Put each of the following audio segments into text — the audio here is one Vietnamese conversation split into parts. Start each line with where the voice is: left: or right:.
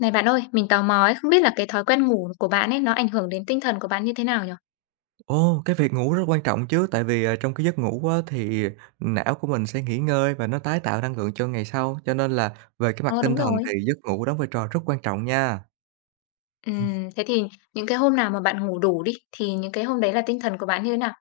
left: Này bạn ơi, mình tò mò ấy, không biết là cái thói quen ngủ của bạn ấy nó ảnh hưởng đến tinh thần của bạn như thế nào nhỉ?
right: Ồ, cái việc ngủ rất quan trọng chứ, tại vì, trong cái giấc ngủ á thì não của mình sẽ nghỉ ngơi và nó tái tạo năng lượng cho ngày sau, cho nên là về cái mặt
left: Ờ,
right: tinh
left: đúng
right: thần thì
left: rồi.
right: giấc ngủ đóng vai trò rất quan trọng nha.
left: Thế thì những cái hôm nào mà bạn ngủ đủ đi, thì những cái hôm đấy là tinh thần của bạn như thế nào?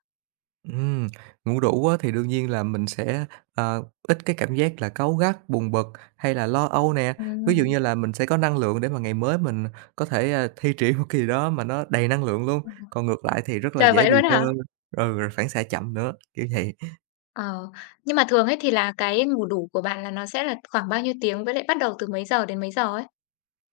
right: Ừm, ngủ đủ á thì đương nhiên là mình sẽ, ít cái cảm giác là cáu gắt, buồn bực hay là lo âu nè. Ví dụ
left: Ừm.
right: như là mình sẽ có năng lượng để mà ngày mới mình có thể, thi triển một kỳ đó mà nó đầy năng lượng luôn, còn ngược lại thì rất là
left: Trời,
right: dễ
left: vậy
right: bị
left: luôn
right: lơ
left: hả?
right: ừ, rồi phản xạ chậm nữa, kiểu vậy.
left: Ờ, nhưng mà thường ấy thì là cái ngủ đủ của bạn là nó sẽ là khoảng bao nhiêu tiếng với lại bắt đầu từ mấy giờ đến mấy giờ ấy?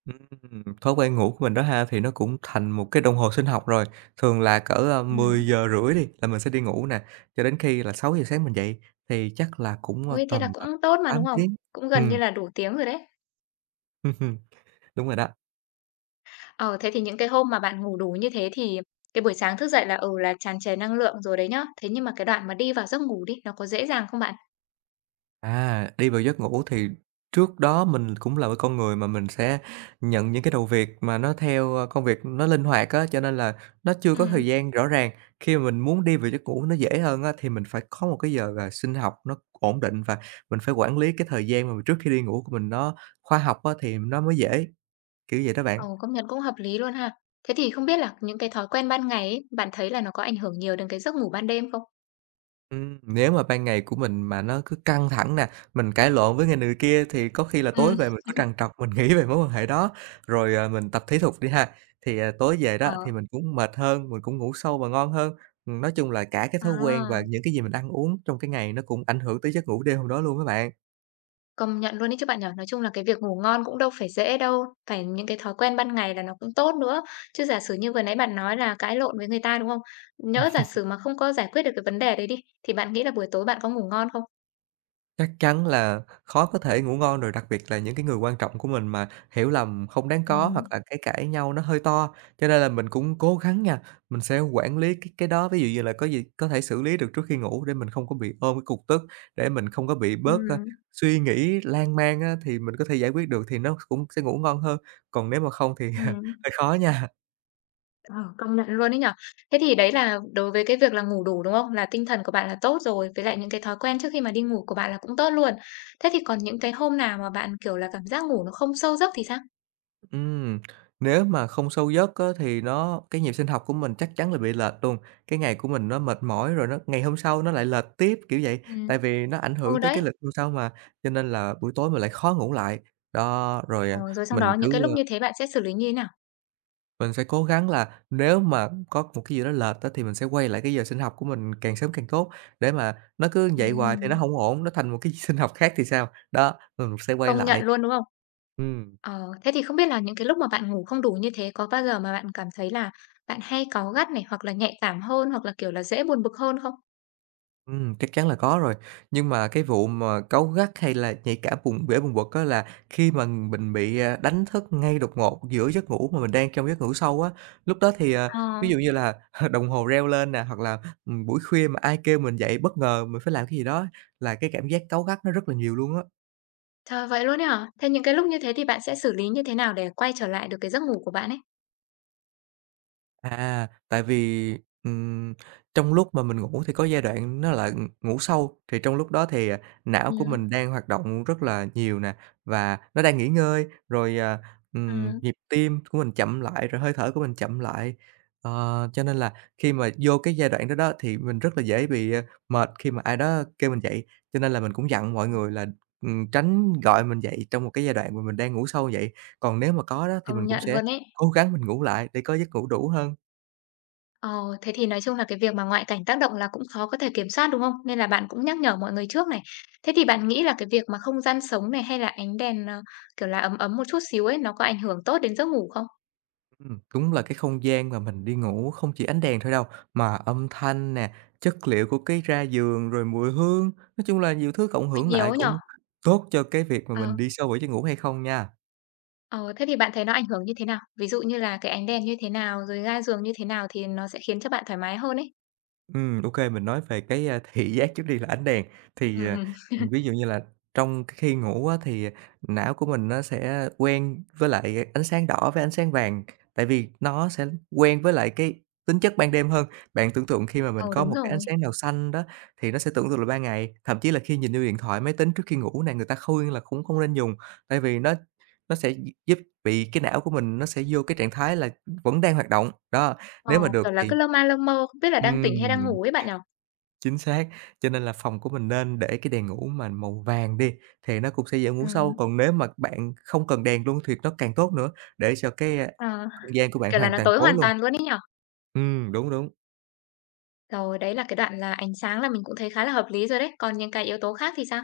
right: Thói quen ngủ của mình đó ha, thì nó cũng thành một cái đồng hồ sinh học rồi. Thường là cỡ, mười
left: Ừm.
right: giờ rưỡi đi là mình sẽ đi ngủ nè, cho đến khi là 6 giờ sáng mình dậy thì chắc là cũng,
left: Ôi, thế là
right: tầm,
left: cũng tốt mà,
right: 8
left: đúng không?
right: tiếng.
left: Cũng gần
right: Ừm,
left: như là đủ tiếng rồi đấy.
right: đúng rồi đó.
left: Ờ, thế thì những cái hôm mà bạn ngủ đủ như thế thì cái buổi sáng thức dậy là tràn trề năng lượng rồi đấy nhá. Thế nhưng mà cái đoạn mà đi vào giấc ngủ đi, nó có dễ dàng không bạn?
right: À, đi vào giấc ngủ thì trước đó mình cũng là một con người mà mình sẽ nhận những cái đầu việc mà nó theo, công việc nó linh hoạt á, cho nên là nó chưa có
left: Ừm.
right: thời gian rõ ràng. Khi mà mình muốn đi vào giấc ngủ nó dễ hơn á, thì mình phải có một cái giờ là sinh học nó ổn định và mình phải quản lý cái thời gian mà trước khi đi ngủ của mình nó khoa học á, thì nó mới dễ, kiểu vậy đó
left: Ừ,
right: bạn.
left: ồ, công nhận cũng hợp lý luôn ha. Thế thì không biết là những cái thói quen ban ngày ấy, bạn thấy là nó có ảnh hưởng nhiều đến cái giấc ngủ ban đêm không?
right: Nếu mà ban ngày của mình mà nó cứ căng thẳng nè, mình cãi lộn với người này người kia thì có khi là tối
left: Ừm.
right: về mình cứ trằn trọc, mình nghĩ về mối quan hệ đó. Rồi, mình tập thể dục đi ha, thì, tối về đó thì
left: Ờ,
right: mình cũng mệt hơn, mình cũng ngủ sâu và ngon hơn. Nói chung là cả cái thói quen và
left: à,
right: những cái gì mình ăn uống trong cái ngày nó cũng ảnh hưởng tới giấc ngủ đêm hôm đó luôn á bạn.
left: công nhận luôn đấy chứ bạn nhỏ. Nói chung là cái việc ngủ ngon cũng đâu phải dễ đâu, phải những cái thói quen ban ngày là nó cũng tốt nữa. Chứ giả sử như vừa nãy bạn nói là cãi lộn với người ta, đúng không? Nhỡ giả sử mà không có giải quyết được cái vấn đề đấy đi, thì bạn nghĩ là buổi tối bạn có ngủ ngon không?
right: Chắc chắn là khó có thể ngủ ngon rồi, đặc biệt là những cái người quan trọng của mình mà hiểu lầm không đáng có hoặc
left: Ừm,
right: là cái cãi nhau nó hơi to. Cho nên là mình cũng cố gắng nha, mình sẽ quản lý cái đó, ví dụ như là có gì có thể xử lý được trước khi ngủ để mình không có bị ôm cái cục tức, để mình không có bị bớt,
left: ừm,
right: suy nghĩ lan man á, thì mình có thể giải quyết được thì nó cũng sẽ ngủ ngon hơn. Còn nếu mà không thì
left: ừm,
right: hơi khó nha.
left: ờ, công nhận luôn ấy nhở. Thế thì đấy là đối với cái việc là ngủ đủ, đúng không? Là tinh thần của bạn là tốt rồi, với lại những cái thói quen trước khi mà đi ngủ của bạn là cũng tốt luôn. Thế thì còn những cái hôm nào mà bạn, kiểu là, cảm giác ngủ nó không sâu giấc thì sao?
right: Ừm, nếu mà không sâu giấc á, thì nó cái nhịp sinh học của mình chắc chắn là bị lệch luôn. Cái ngày của mình nó mệt mỏi rồi nó ngày hôm sau nó lại lệch tiếp, kiểu vậy,
left: Ừm,
right: tại vì nó ảnh hưởng
left: ừ,
right: tới cái
left: đấy,
right: lịch hôm sau mà, cho nên là buổi tối mình lại khó ngủ lại. Đó, rồi,
left: ờ, rồi xong
right: mình
left: đó những
right: cứ,
left: cái lúc
right: ơ,
left: như thế bạn sẽ xử lý như thế nào?
right: mình sẽ cố gắng là nếu mà có một cái gì đó lệch á, thì mình sẽ quay lại cái giờ sinh học của mình càng sớm càng tốt, để mà nó cứ vậy hoài thì nó
left: Ừm,
right: không ổn, nó thành một cái sinh học khác thì sao? Đó, mình sẽ quay
left: công nhận
right: lại.
left: luôn, đúng không?
right: Ừm.
left: Ờ, thế thì không biết là những cái lúc mà bạn ngủ không đủ như thế có bao giờ mà bạn cảm thấy là bạn hay cáu gắt này, hoặc là nhạy cảm hơn, hoặc là, kiểu là, dễ buồn bực hơn không?
right: Chắc chắn là có rồi. Nhưng mà cái vụ mà cáu gắt hay là nhạy cảm vùng bể vùng vực á là khi mà mình bị, đánh thức ngay đột ngột giữa giấc ngủ mà mình đang trong giấc ngủ sâu á, lúc đó thì,
left: Ờ.
right: ví dụ như là, đồng hồ reo lên nè, hoặc là, buổi khuya mà ai kêu mình dậy bất ngờ mình phải làm cái gì đó là cái cảm giác cáu gắt nó rất là nhiều luôn á.
left: Trời, vậy luôn ấy hả? Thế những cái lúc như thế thì bạn sẽ xử lý như thế nào để quay trở lại được cái giấc ngủ của bạn ấy?
right: À, tại vì, ừm, trong lúc mà mình ngủ thì có giai đoạn nó là ngủ sâu, thì trong lúc đó thì, não của mình
left: Ừm,
right: đang hoạt động rất là nhiều nè, và nó đang nghỉ ngơi, rồi,
left: ừm.
right: nhịp tim của mình chậm lại, rồi hơi thở của mình chậm lại. Ờ, cho nên là khi mà vô cái giai đoạn đó đó thì mình rất là dễ bị, mệt khi mà ai đó kêu mình dậy, cho nên là mình cũng dặn mọi người là, tránh gọi mình dậy trong một cái giai đoạn mà mình đang ngủ sâu vậy. Còn nếu mà có đó thì
left: Công
right: mình cũng
left: nhận
right: sẽ
left: luôn ấy.
right: cố gắng mình ngủ lại để có giấc ngủ đủ hơn.
left: Ờ, thế thì nói chung là cái việc mà ngoại cảnh tác động là cũng khó có thể kiểm soát, đúng không? Nên là bạn cũng nhắc nhở mọi người trước này. Thế thì bạn nghĩ là cái việc mà không gian sống này hay là ánh đèn, ờ, kiểu là, ấm ấm một chút xíu ấy, nó có ảnh hưởng tốt đến giấc ngủ không?
right: Đúng là cái không gian mà mình đi ngủ không chỉ ánh đèn thôi đâu, mà âm thanh nè, chất liệu của cái ra giường, rồi mùi hương, nói chung là nhiều thứ cộng
left: Có
right: hưởng
left: nhiều
right: lại
left: ấy nhở.
right: cũng tốt cho cái việc mà mình
left: Ờ,
right: đi sâu vào giấc ngủ hay không nha.
left: ờ, thế thì bạn thấy nó ảnh hưởng như thế nào? Ví dụ như là cái ánh đèn như thế nào, rồi ga giường như thế nào thì nó sẽ khiến cho bạn thoải mái hơn ấy?
right: Ok mình nói về cái, thị giác trước đi là ánh đèn. Thì,
left: Ừm, ừm.
right: ví dụ như là trong khi ngủ á thì não của mình nó sẽ quen với lại ánh sáng đỏ với ánh sáng vàng, tại vì nó sẽ quen với lại cái tính chất ban đêm hơn. Bạn tưởng tượng khi mà mình
left: Ờ,
right: có
left: đúng
right: một cái ánh
left: rồi.
right: sáng nào xanh đó thì nó sẽ tưởng tượng là ban ngày, thậm chí là khi nhìn vô điện thoại, máy tính trước khi ngủ này, người ta khuyên là cũng không nên dùng, tại vì nó sẽ gi giúp bị cái não của mình nó sẽ vô cái trạng thái là vẫn đang hoạt động. Đó,
left: Ờ,
right: nếu mà được
left: kiểu là,
right: thì
left: cứ lơ ma lơ mơ, không biết là đang tỉnh hay đang
right: ừm.
left: ngủ ấy bạn nhỉ?
right: Chính xác, cho nên là phòng của mình nên để cái đèn ngủ mà màu vàng đi, thì nó cũng sẽ dễ ngủ sâu,
left: Ừm.
right: còn nếu mà bạn không cần đèn luôn thì nó càng tốt nữa, để cho cái,
left: Ờ,
right: không gian của bạn
left: kiểu là,
right: hoàn
left: nó
right: toàn
left: tối
right: tối
left: hoàn
right: luôn.
left: toàn luôn ấy nhỉ?
right: Đúng, đúng.
left: Rồi, đấy là cái đoạn là ánh sáng là mình cũng thấy khá là hợp lý rồi đấy, còn những cái yếu tố khác thì sao?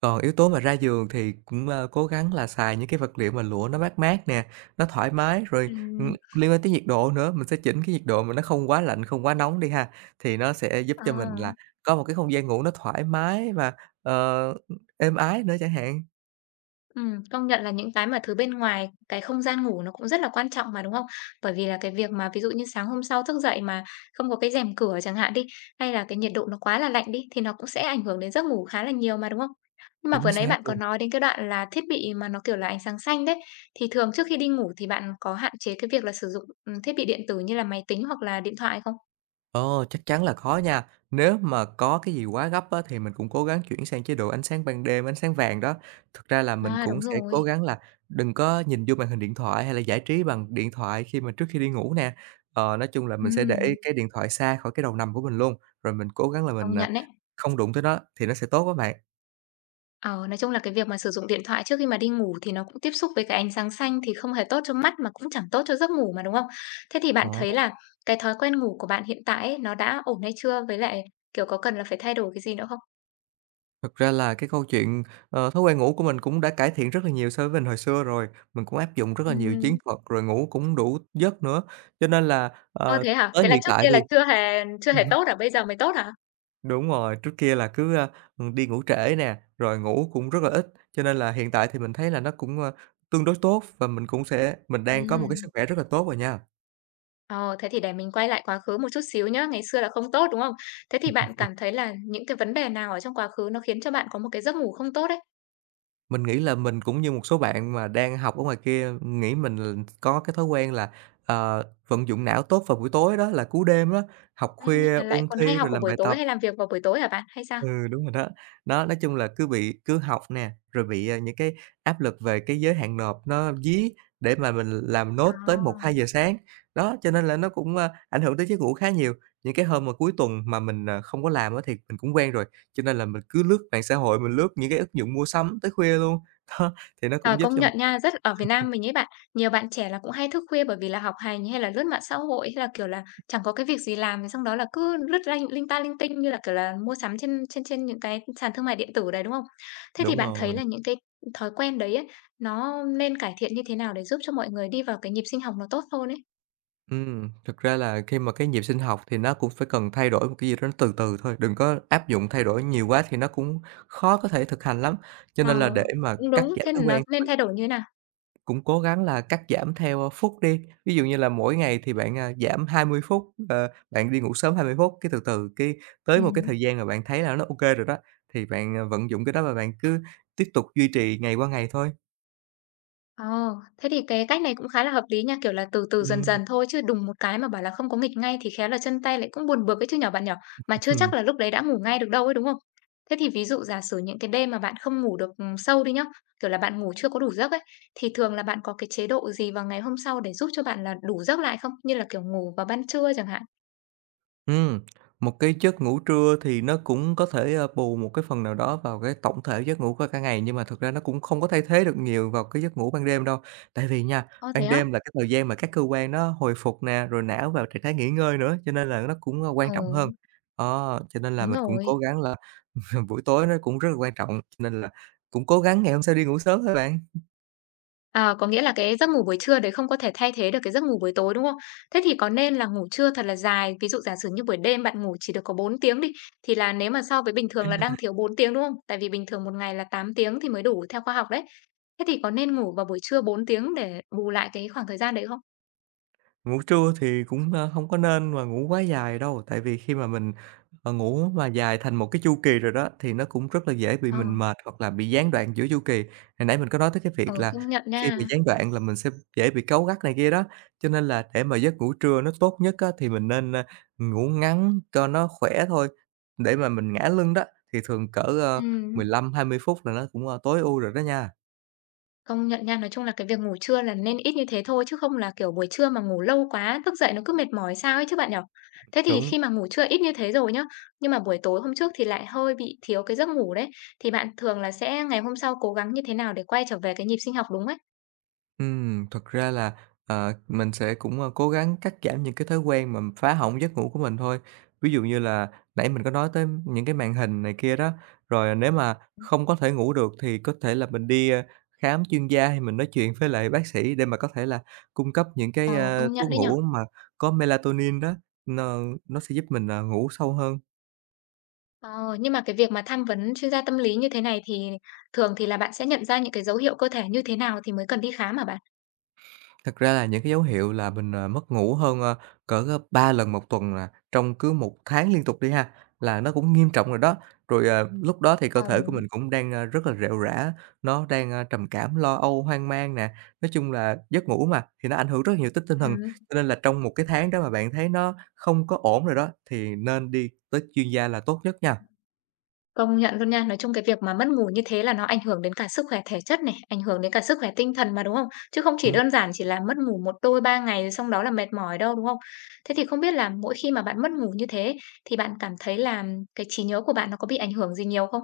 right: Còn yếu tố mà ra giường thì cũng, cố gắng là xài những cái vật liệu mà lụa nó mát mát nè, nó thoải mái, rồi,
left: Ừm.
right: liên quan tới nhiệt độ nữa, mình sẽ chỉnh cái nhiệt độ mà nó không quá lạnh, không quá nóng đi ha, thì nó sẽ giúp
left: Ờ.
right: cho mình là có một cái không gian ngủ nó thoải mái và, ờ, êm ái nữa chẳng hạn.
left: Công nhận là những cái mà thứ bên ngoài cái không gian ngủ nó cũng rất là quan trọng mà, đúng không? Bởi vì là cái việc mà ví dụ như sáng hôm sau thức dậy mà không có cái rèm cửa chẳng hạn đi, hay là cái nhiệt độ nó quá là lạnh đi thì nó cũng sẽ ảnh hưởng đến giấc ngủ khá là nhiều mà, đúng không? Nhưng mà
right: Chính
left: vừa nãy
right: xác
left: bạn có
right: luôn.
left: nói đến cái đoạn là thiết bị mà nó, kiểu là, ánh sáng xanh đấy, thì thường trước khi đi ngủ thì bạn có hạn chế cái việc là sử dụng, thiết bị điện tử như là máy tính hoặc là điện thoại không?
right: Ờ, chắc chắn là khó nha. Nếu mà có cái gì quá gấp á, thì mình cũng cố gắng chuyển sang chế độ ánh sáng ban đêm, ánh sáng vàng đó. Thực ra là mình
left: À,
right: cũng
left: đúng
right: sẽ cố
left: rồi.
right: gắng là đừng có nhìn vô màn hình điện thoại hay là giải trí bằng điện thoại khi mà trước khi đi ngủ nè. Ờ, nói chung là mình sẽ để
left: Ừm,
right: cái điện thoại xa khỏi cái đầu nằm của mình luôn, rồi mình cố gắng là
left: công
right: mình,
left: nhận đấy.
right: không đụng tới nó thì nó sẽ tốt các bạn.
left: Ờ, nói chung là cái việc mà sử dụng điện thoại trước khi mà đi ngủ thì nó cũng tiếp xúc với cái ánh sáng xanh thì không hề tốt cho mắt mà cũng chẳng tốt cho giấc ngủ mà, đúng không? Thế thì bạn
right: Ờ.
left: thấy là cái thói quen ngủ của bạn hiện tại ấy, nó đã ổn hay chưa? Với lại, kiểu, có cần là phải thay đổi cái gì nữa không?
right: Thật ra là cái câu chuyện, thói quen ngủ của mình cũng đã cải thiện rất là nhiều so với mình hồi xưa rồi. Mình cũng áp dụng rất là nhiều chiến
left: Ừm.
right: thuật, rồi ngủ cũng đủ giấc nữa. Cho nên là,
left: Ơ, thế hả?
right: tới
left: Thế là
right: hiện
left: trước
right: tại
left: kia là
right: thì
left: chưa hề tốt hả? Bây giờ mới tốt hả?
right: đúng rồi, trước kia là cứ, đi ngủ trễ nè, rồi ngủ cũng rất là ít, cho nên là hiện tại thì mình thấy là nó cũng, tương đối tốt và mình cũng sẽ mình đang có một cái sức
left: Ừm.
right: khỏe rất là tốt rồi nha.
left: Ờ, thế thì để mình quay lại quá khứ một chút xíu nhá, ngày xưa là không tốt, đúng không? Thế thì bạn cảm thấy là những cái vấn đề nào ở trong quá khứ nó khiến cho bạn có một cái giấc ngủ không tốt ấy?
right: Mình nghĩ là mình cũng như một số bạn mà đang học ở ngoài kia, nghĩ mình là có cái thói quen là, vận dụng não tốt vào buổi tối đó, là cú đêm đó học khuya,
left: À, lại
right: ôn
left: còn
right: thi
left: hay học
right: rồi
left: vào
right: làm
left: buổi
right: bài tập.
left: tối hay làm việc vào buổi tối hả bạn? Hay sao?
right: Ừ, đúng rồi đó. Đó, nói chung là cứ học nè, rồi bị, những cái áp lực về cái giới hạn nộp nó dí để mà mình làm nốt tới một hai
left: À,
right: giờ sáng. Đó, cho nên là nó cũng, ảnh hưởng tới giấc ngủ khá nhiều. Những cái hôm mà cuối tuần mà mình, không có làm á thì mình cũng quen rồi, cho nên là mình cứ lướt mạng xã hội, mình lướt những cái ứng dụng mua sắm tới khuya luôn. Đó, thì nó
left: ờ,
right: cũng giúp
left: công
right: cho
left: nhận nha, rất ở Việt Nam mình ấy bạn, nhiều bạn trẻ là cũng hay thức khuya bởi vì là học hành hay là lướt mạng xã hội, hay là, kiểu là, chẳng có cái việc gì làm xong đó là cứ lướt lanh linh ta linh tinh như là, kiểu là, mua sắm trên trên trên những cái sàn thương mại điện tử đấy, đúng không? Thế thì
right: đúng
left: bạn thấy
right: rồi.
left: là những cái thói quen đấy ấy, nó nên cải thiện như thế nào để giúp cho mọi người đi vào cái nhịp sinh học nó tốt hơn ấy?
right: Thực ra là khi mà cái nhịp sinh học thì nó cũng phải cần thay đổi một cái gì đó nó từ từ thôi, đừng có áp dụng thay đổi nhiều quá thì nó cũng khó có thể thực hành lắm. Cho
left: Ờ,
right: nên là để mà
left: cũng
right: cắt
left: đúng,
right: giảm
left: thế
right: thói
left: là nó
right: quen thì
left: nên
right: mình
left: thay đổi như thế nào?
right: cũng cố gắng là cắt giảm theo, phút đi, ví dụ như là mỗi ngày thì bạn, giảm 20 phút, bạn đi ngủ sớm 20 phút, cái từ từ cái tới một cái
left: Ừm.
right: thời gian mà bạn thấy là nó ok rồi đó, thì bạn, vận dụng cái đó và bạn cứ tiếp tục duy trì ngày qua ngày thôi.
left: Ồ, thế thì cái cách này cũng khá là hợp lý nha, kiểu là từ từ dần
right: Ừm.
left: dần thôi chứ đùng một cái mà bảo là không có nghịch ngay thì khéo là chân tay lại cũng buồn bực ấy chứ nhỏ bạn nhỏ, mà chưa chắc là lúc đấy đã ngủ ngay được đâu ấy đúng không? Thế thì ví dụ giả sử những cái đêm mà bạn không ngủ được ừ, sâu đi nhá, kiểu là bạn ngủ chưa có đủ giấc ấy, thì thường là bạn có cái chế độ gì vào ngày hôm sau để giúp cho bạn là đủ giấc lại không? Như là kiểu ngủ vào ban trưa chẳng hạn.
right: Ừm, một cái giấc ngủ trưa thì nó cũng có thể, bù một cái phần nào đó vào cái tổng thể giấc ngủ của cả ngày, nhưng mà thực ra nó cũng không có thay thế được nhiều vào cái giấc ngủ ban đêm đâu. Tại vì nha,
left: Ồ thế
right: ban
left: á?
right: đêm là cái thời gian mà các cơ quan nó hồi phục nè, rồi não vào trạng thái nghỉ ngơi nữa, cho nên là nó cũng, quan
left: Ồ,
right: trọng hơn. Đó, cho nên là
left: đúng
right: mình cũng cố
left: rồi.
right: gắng là buổi tối nó cũng rất là quan trọng, cho nên là cũng cố gắng ngày hôm sau đi ngủ sớm thôi bạn.
left: À, có nghĩa là cái giấc ngủ buổi trưa đấy không có thể thay thế được cái giấc ngủ buổi tối, đúng không? Thế thì có nên là ngủ trưa thật là dài, ví dụ giả sử như buổi đêm bạn ngủ chỉ được có 4 tiếng đi, thì là nếu mà so với bình thường là đang thiếu 4 tiếng, đúng không? Tại vì bình thường một ngày là 8 tiếng thì mới đủ theo khoa học đấy. Thế thì có nên ngủ vào buổi trưa 4 tiếng để bù lại cái khoảng thời gian đấy không?
right: Ngủ trưa thì cũng, hông có nên mà ngủ quá dài đâu, tại vì khi mà mình, ngủ mà dài thành một cái chu kỳ rồi đó, thì nó cũng rất là dễ bị
left: Ờ,
right: mình mệt hoặc là bị gián đoạn giữa chu kỳ. Hồi nãy mình có nói tới cái
left: ờ,
right: việc là
left: công nhận
right: khi bị
left: nha.
right: gián đoạn là mình sẽ dễ bị cáu gắt này kia đó, cho nên là để mà giấc ngủ trưa nó tốt nhất á, thì mình nên, ngủ ngắn cho nó khỏe thôi. Để mà mình ngã lưng đó, thì thường cỡ,
left: Ừm.
right: 15-20 phút là nó cũng, tối ưu rồi đó nha.
left: Công nhận nha, nói chung là cái việc ngủ trưa là nên ít như thế thôi, chứ không là, kiểu, buổi trưa mà ngủ lâu quá, thức dậy nó cứ mệt mỏi sao ấy chứ bạn nhỉ? Thế thì
right: Đúng.
left: khi mà ngủ trưa ít như thế rồi nhá, nhưng mà buổi tối hôm trước thì lại hơi bị thiếu cái giấc ngủ đấy, thì bạn thường là sẽ ngày hôm sau cố gắng như thế nào để quay trở về cái nhịp sinh học đúng ấy?
right: Thật ra là, mình sẽ cũng, cố gắng cắt giảm những cái thói quen mà phá hỏng giấc ngủ của mình thôi. Ví dụ như là nãy mình có nói tới những cái màn hình này kia đó, rồi nếu mà không có thể ngủ được thì có thể là mình đi, khám chuyên gia hay mình nói chuyện với lại bác sĩ để mà có thể là cung cấp những
left: Ờ,
right: cái,
left: công
right: thuốc
left: nhận đấy nhỉ?
right: ngủ mà có melatonin đó, n nó sẽ giúp mình, ngủ sâu hơn.
left: Ờ, nhưng mà cái việc mà tham vấn chuyên gia tâm lý như thế này thì thường thì là bạn sẽ nhận ra những cái dấu hiệu cơ thể như thế nào thì mới cần đi khám hả bạn?
right: Thật ra là những cái dấu hiệu là mình, mất ngủ hơn, cỡ, 3 lần một tuần là trong cứ một tháng liên tục đi ha, là nó cũng nghiêm trọng rồi đó. Rồi, lúc đó thì cơ
left: Ờ.
right: thể của mình cũng đang, rất là rệu rã, nó đang, trầm cảm, lo âu, hoang mang nè. Nói chung là giấc ngủ mà, thì nó ảnh hưởng rất nhiều tới tinh thần,
left: Ừ.
right: cho nên là trong một cái tháng đó mà bạn thấy nó không có ổn rồi đó, thì nên đi tới chuyên gia là tốt nhất nha.
left: Công nhận luôn nha. Nói chung cái việc mà mất ngủ như thế là nó ảnh hưởng đến cả sức khỏe thể chất này, ảnh hưởng đến cả sức khỏe tinh thần mà, đúng không? Chứ không chỉ
right: Ừm.
left: đơn giản chỉ là mất ngủ một đôi 3 ngày rồi xong đó là mệt mỏi đâu, đúng không? Thế thì không biết là mỗi khi mà bạn mất ngủ như thế thì bạn cảm thấy là cái trí nhớ của bạn nó có bị ảnh hưởng gì nhiều không?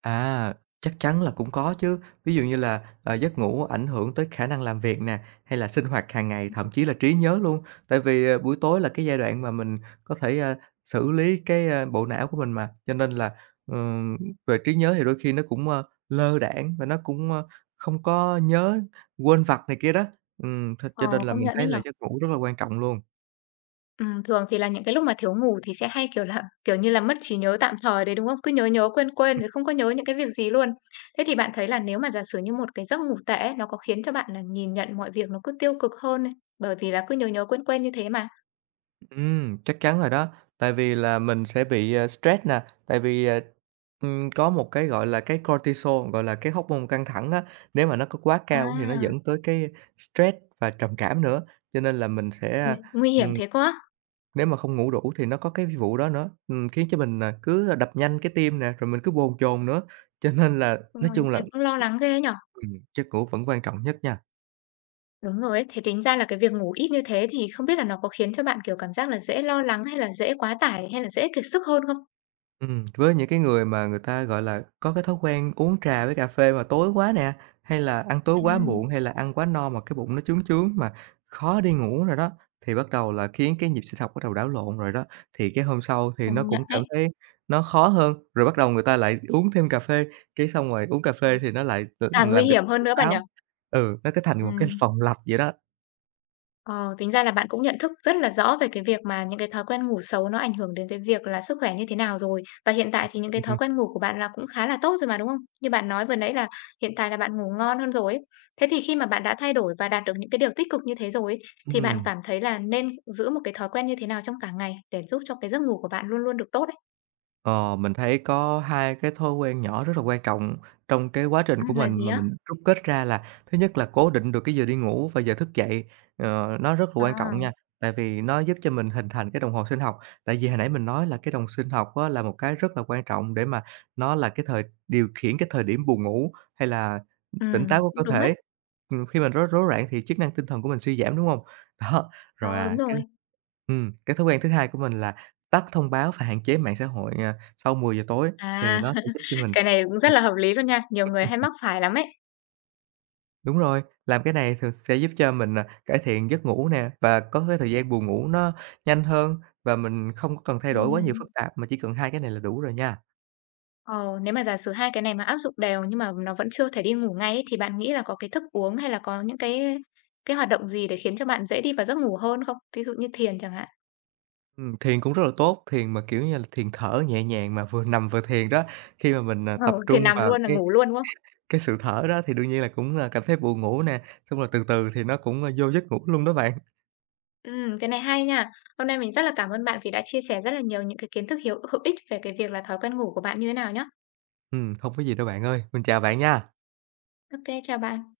right: À, chắc chắn là cũng có chứ. Ví dụ như là, giấc ngủ ảnh hưởng tới khả năng làm việc nè, hay là sinh hoạt hàng ngày, thậm chí là trí nhớ luôn. Tại vì, buổi tối là cái giai đoạn mà mình có thể, xử lý cái, bộ não của mình mà, cho nên là, ừm, về trí nhớ thì đôi khi nó cũng, lơ đãng và nó cũng, không có nhớ, quên vặt này kia đó. Th
left: Ờ,
right: cho nên là
left: công
right: mình
left: nhận
right: thấy
left: đấy nhỉ?
right: là giấc ngủ rất là quan trọng luôn.
left: Thường thì là những cái lúc mà thiếu ngủ thì sẽ hay, kiểu là, kiểu như là, mất trí nhớ tạm thời đấy, đúng không? Cứ nhớ nhớ, quên quên rồi không có nhớ những cái việc gì luôn. Thế thì bạn thấy là nếu mà giả sử như một cái giấc ngủ tệ ấy, nó có khiến cho bạn là nhìn nhận mọi việc nó cứ tiêu cực hơn không? Bởi vì là cứ nhớ nhớ, quên quên như thế mà.
right: Chắc chắn rồi đó, tại vì là mình sẽ bị, stress nè, tại vì, có một cái, gọi là, cái cortisol, gọi là, cái hormone căng thẳng á, nếu mà nó có quá cao thì nó
left: À,
right: dẫn tới cái stress và trầm cảm nữa. Cho nên là mình sẽ,
left: ôi, nguy hiểm
right: ừm,
left: thế quá á!
right: nếu mà không ngủ đủ thì nó có cái vụ đó nữa, khiến cho mình, cứ đập nhanh cái tim nè, rồi mình cứ bồn chồn nữa, cho nên là nói chung là
left: Thế cũng lo lắng ghê nhở.
right: giấc ngủ vẫn quan trọng nhất nha.
left: Đúng rồi ấy, thế tính ra là cái việc ngủ ít như thế thì không biết là nó có khiến cho bạn, kiểu, cảm giác là dễ lo lắng hay là dễ quá tải hay là dễ kiệt sức hơn không?
right: Với những cái người mà người ta, gọi là, có cái thói quen uống trà với cà phê mà tối quá nè, hay là ăn tối quá
left: Ừm,
right: muộn, hay là ăn quá no mà cái bụng nó chướng chướng mà khó đi ngủ rồi đó, thì bắt đầu là khiến cái nhịp sinh học bắt đầu đảo lộn rồi đó, thì cái hôm sau thì nó
left: công nhận
right: cũng cảm
left: đấy.
right: thấy nó khó hơn, rồi bắt đầu người ta lại uống thêm cà phê, cái xong rồi uống cà phê
left: Ừm.
right: thì nó lại tự
left: Càng nguy
right: làm cái
left: hiểm hơn
right: tỉnh
left: nữa bạn
right: táo.
left: nhỉ?
right: Ừ, nó cái thành một cái
left: Ừm.
right: phòng lặp vậy đó.
left: Ờ, tính ra là bạn cũng nhận thức rất là rõ về cái việc mà những cái thói quen ngủ xấu nó ảnh hưởng đến cái việc là sức khỏe như thế nào rồi. Và hiện tại thì những cái thói
right: Ừm,
left: quen ngủ của bạn là cũng khá là tốt rồi mà, đúng không? Như bạn nói vừa nãy là hiện tại là bạn ngủ ngon hơn rồi ấy. Thế thì khi mà bạn đã thay đổi và đạt được những cái điều tích cực như thế rồi ấy, thì bạn
right: ừm.
left: cảm thấy là nên giữ một cái thói quen như thế nào trong cả ngày để giúp cho cái giấc ngủ của bạn luôn luôn được tốt ấy?
right: Ờ, mình thấy có hai cái thói quen nhỏ rất là quan trọng trong cái quá trình
left: Ừ,
right: của
left: là
right: mình
left: gì
right: mà
left: á?
right: mình rút kết ra là thứ nhất là cố định được cái giờ đi ngủ và giờ thức dậy, nó rất là quan trọng nha,
left: À.
right: tại vì nó giúp cho mình hình thành cái đồng hồ sinh học. Tại vì hồi nãy mình nói là cái đồng sinh học á là một cái rất là quan trọng để mà nó là cái thời điều khiển cái thời điểm buồn ngủ hay là
left: Ừ.
right: tỉnh táo của cơ
left: Cũng đúng ấy.
right: thể. Khi mình rối rối loạn thì chức năng tinh thần của mình suy giảm, đúng không? Đó, rồi,
left: Ờ, đúng rồi.
right: Cái thói quen thứ hai của mình là tắt thông báo và hạn chế mạng xã hội, sau 10 giờ tối thì
left: À,
right: nó sẽ giúp cho mình
left: cái này cũng rất là hợp lý luôn nha. Nhiều người hay mắc phải lắm ấy.
right: đúng rồi, làm cái này thường sẽ giúp cho mình, cải thiện giấc ngủ nè, và có cái thời gian buồn ngủ nó nhanh hơn và mình không có cần thay đổi quá nhiều
left: Ừm.
right: phức tạp, mà chỉ cần 2 cái này là đủ rồi nha.
left: Ờ, nếu mà giả sử hai cái này mà áp dụng đều nhưng mà nó vẫn chưa thể đi ngủ ngay ấy, thì bạn nghĩ là có cái thức uống hay là có những cái hoạt động gì để khiến cho bạn dễ đi vào giấc ngủ hơn không? Ví dụ như thiền chẳng hạn.
right: Thiền cũng rất là tốt, thiền mà, kiểu như là, thiền thở nhẹ nhàng mà vừa nằm vừa thiền đó. Khi mà mình,
left: Ờ,
right: tập trung
left: thiền nằm
right: vào
left: luôn là
right: cái
left: ngủ luôn, đúng không?
right: cái sự thở đó thì đương nhiên là cũng, cảm thấy buồn ngủ nè, xong rồi từ từ thì nó cũng, vô giấc ngủ luôn đó bạn.
left: Cái này hay nha. Hôm nay mình rất là cảm ơn bạn vì đã chia sẻ rất là nhiều những cái kiến thức hữu hữu ích về cái việc là thói quen ngủ của bạn như thế nào nhá.
right: Không có gì đâu bạn ơi. Mình chào bạn nha.
left: Ok, chào bạn.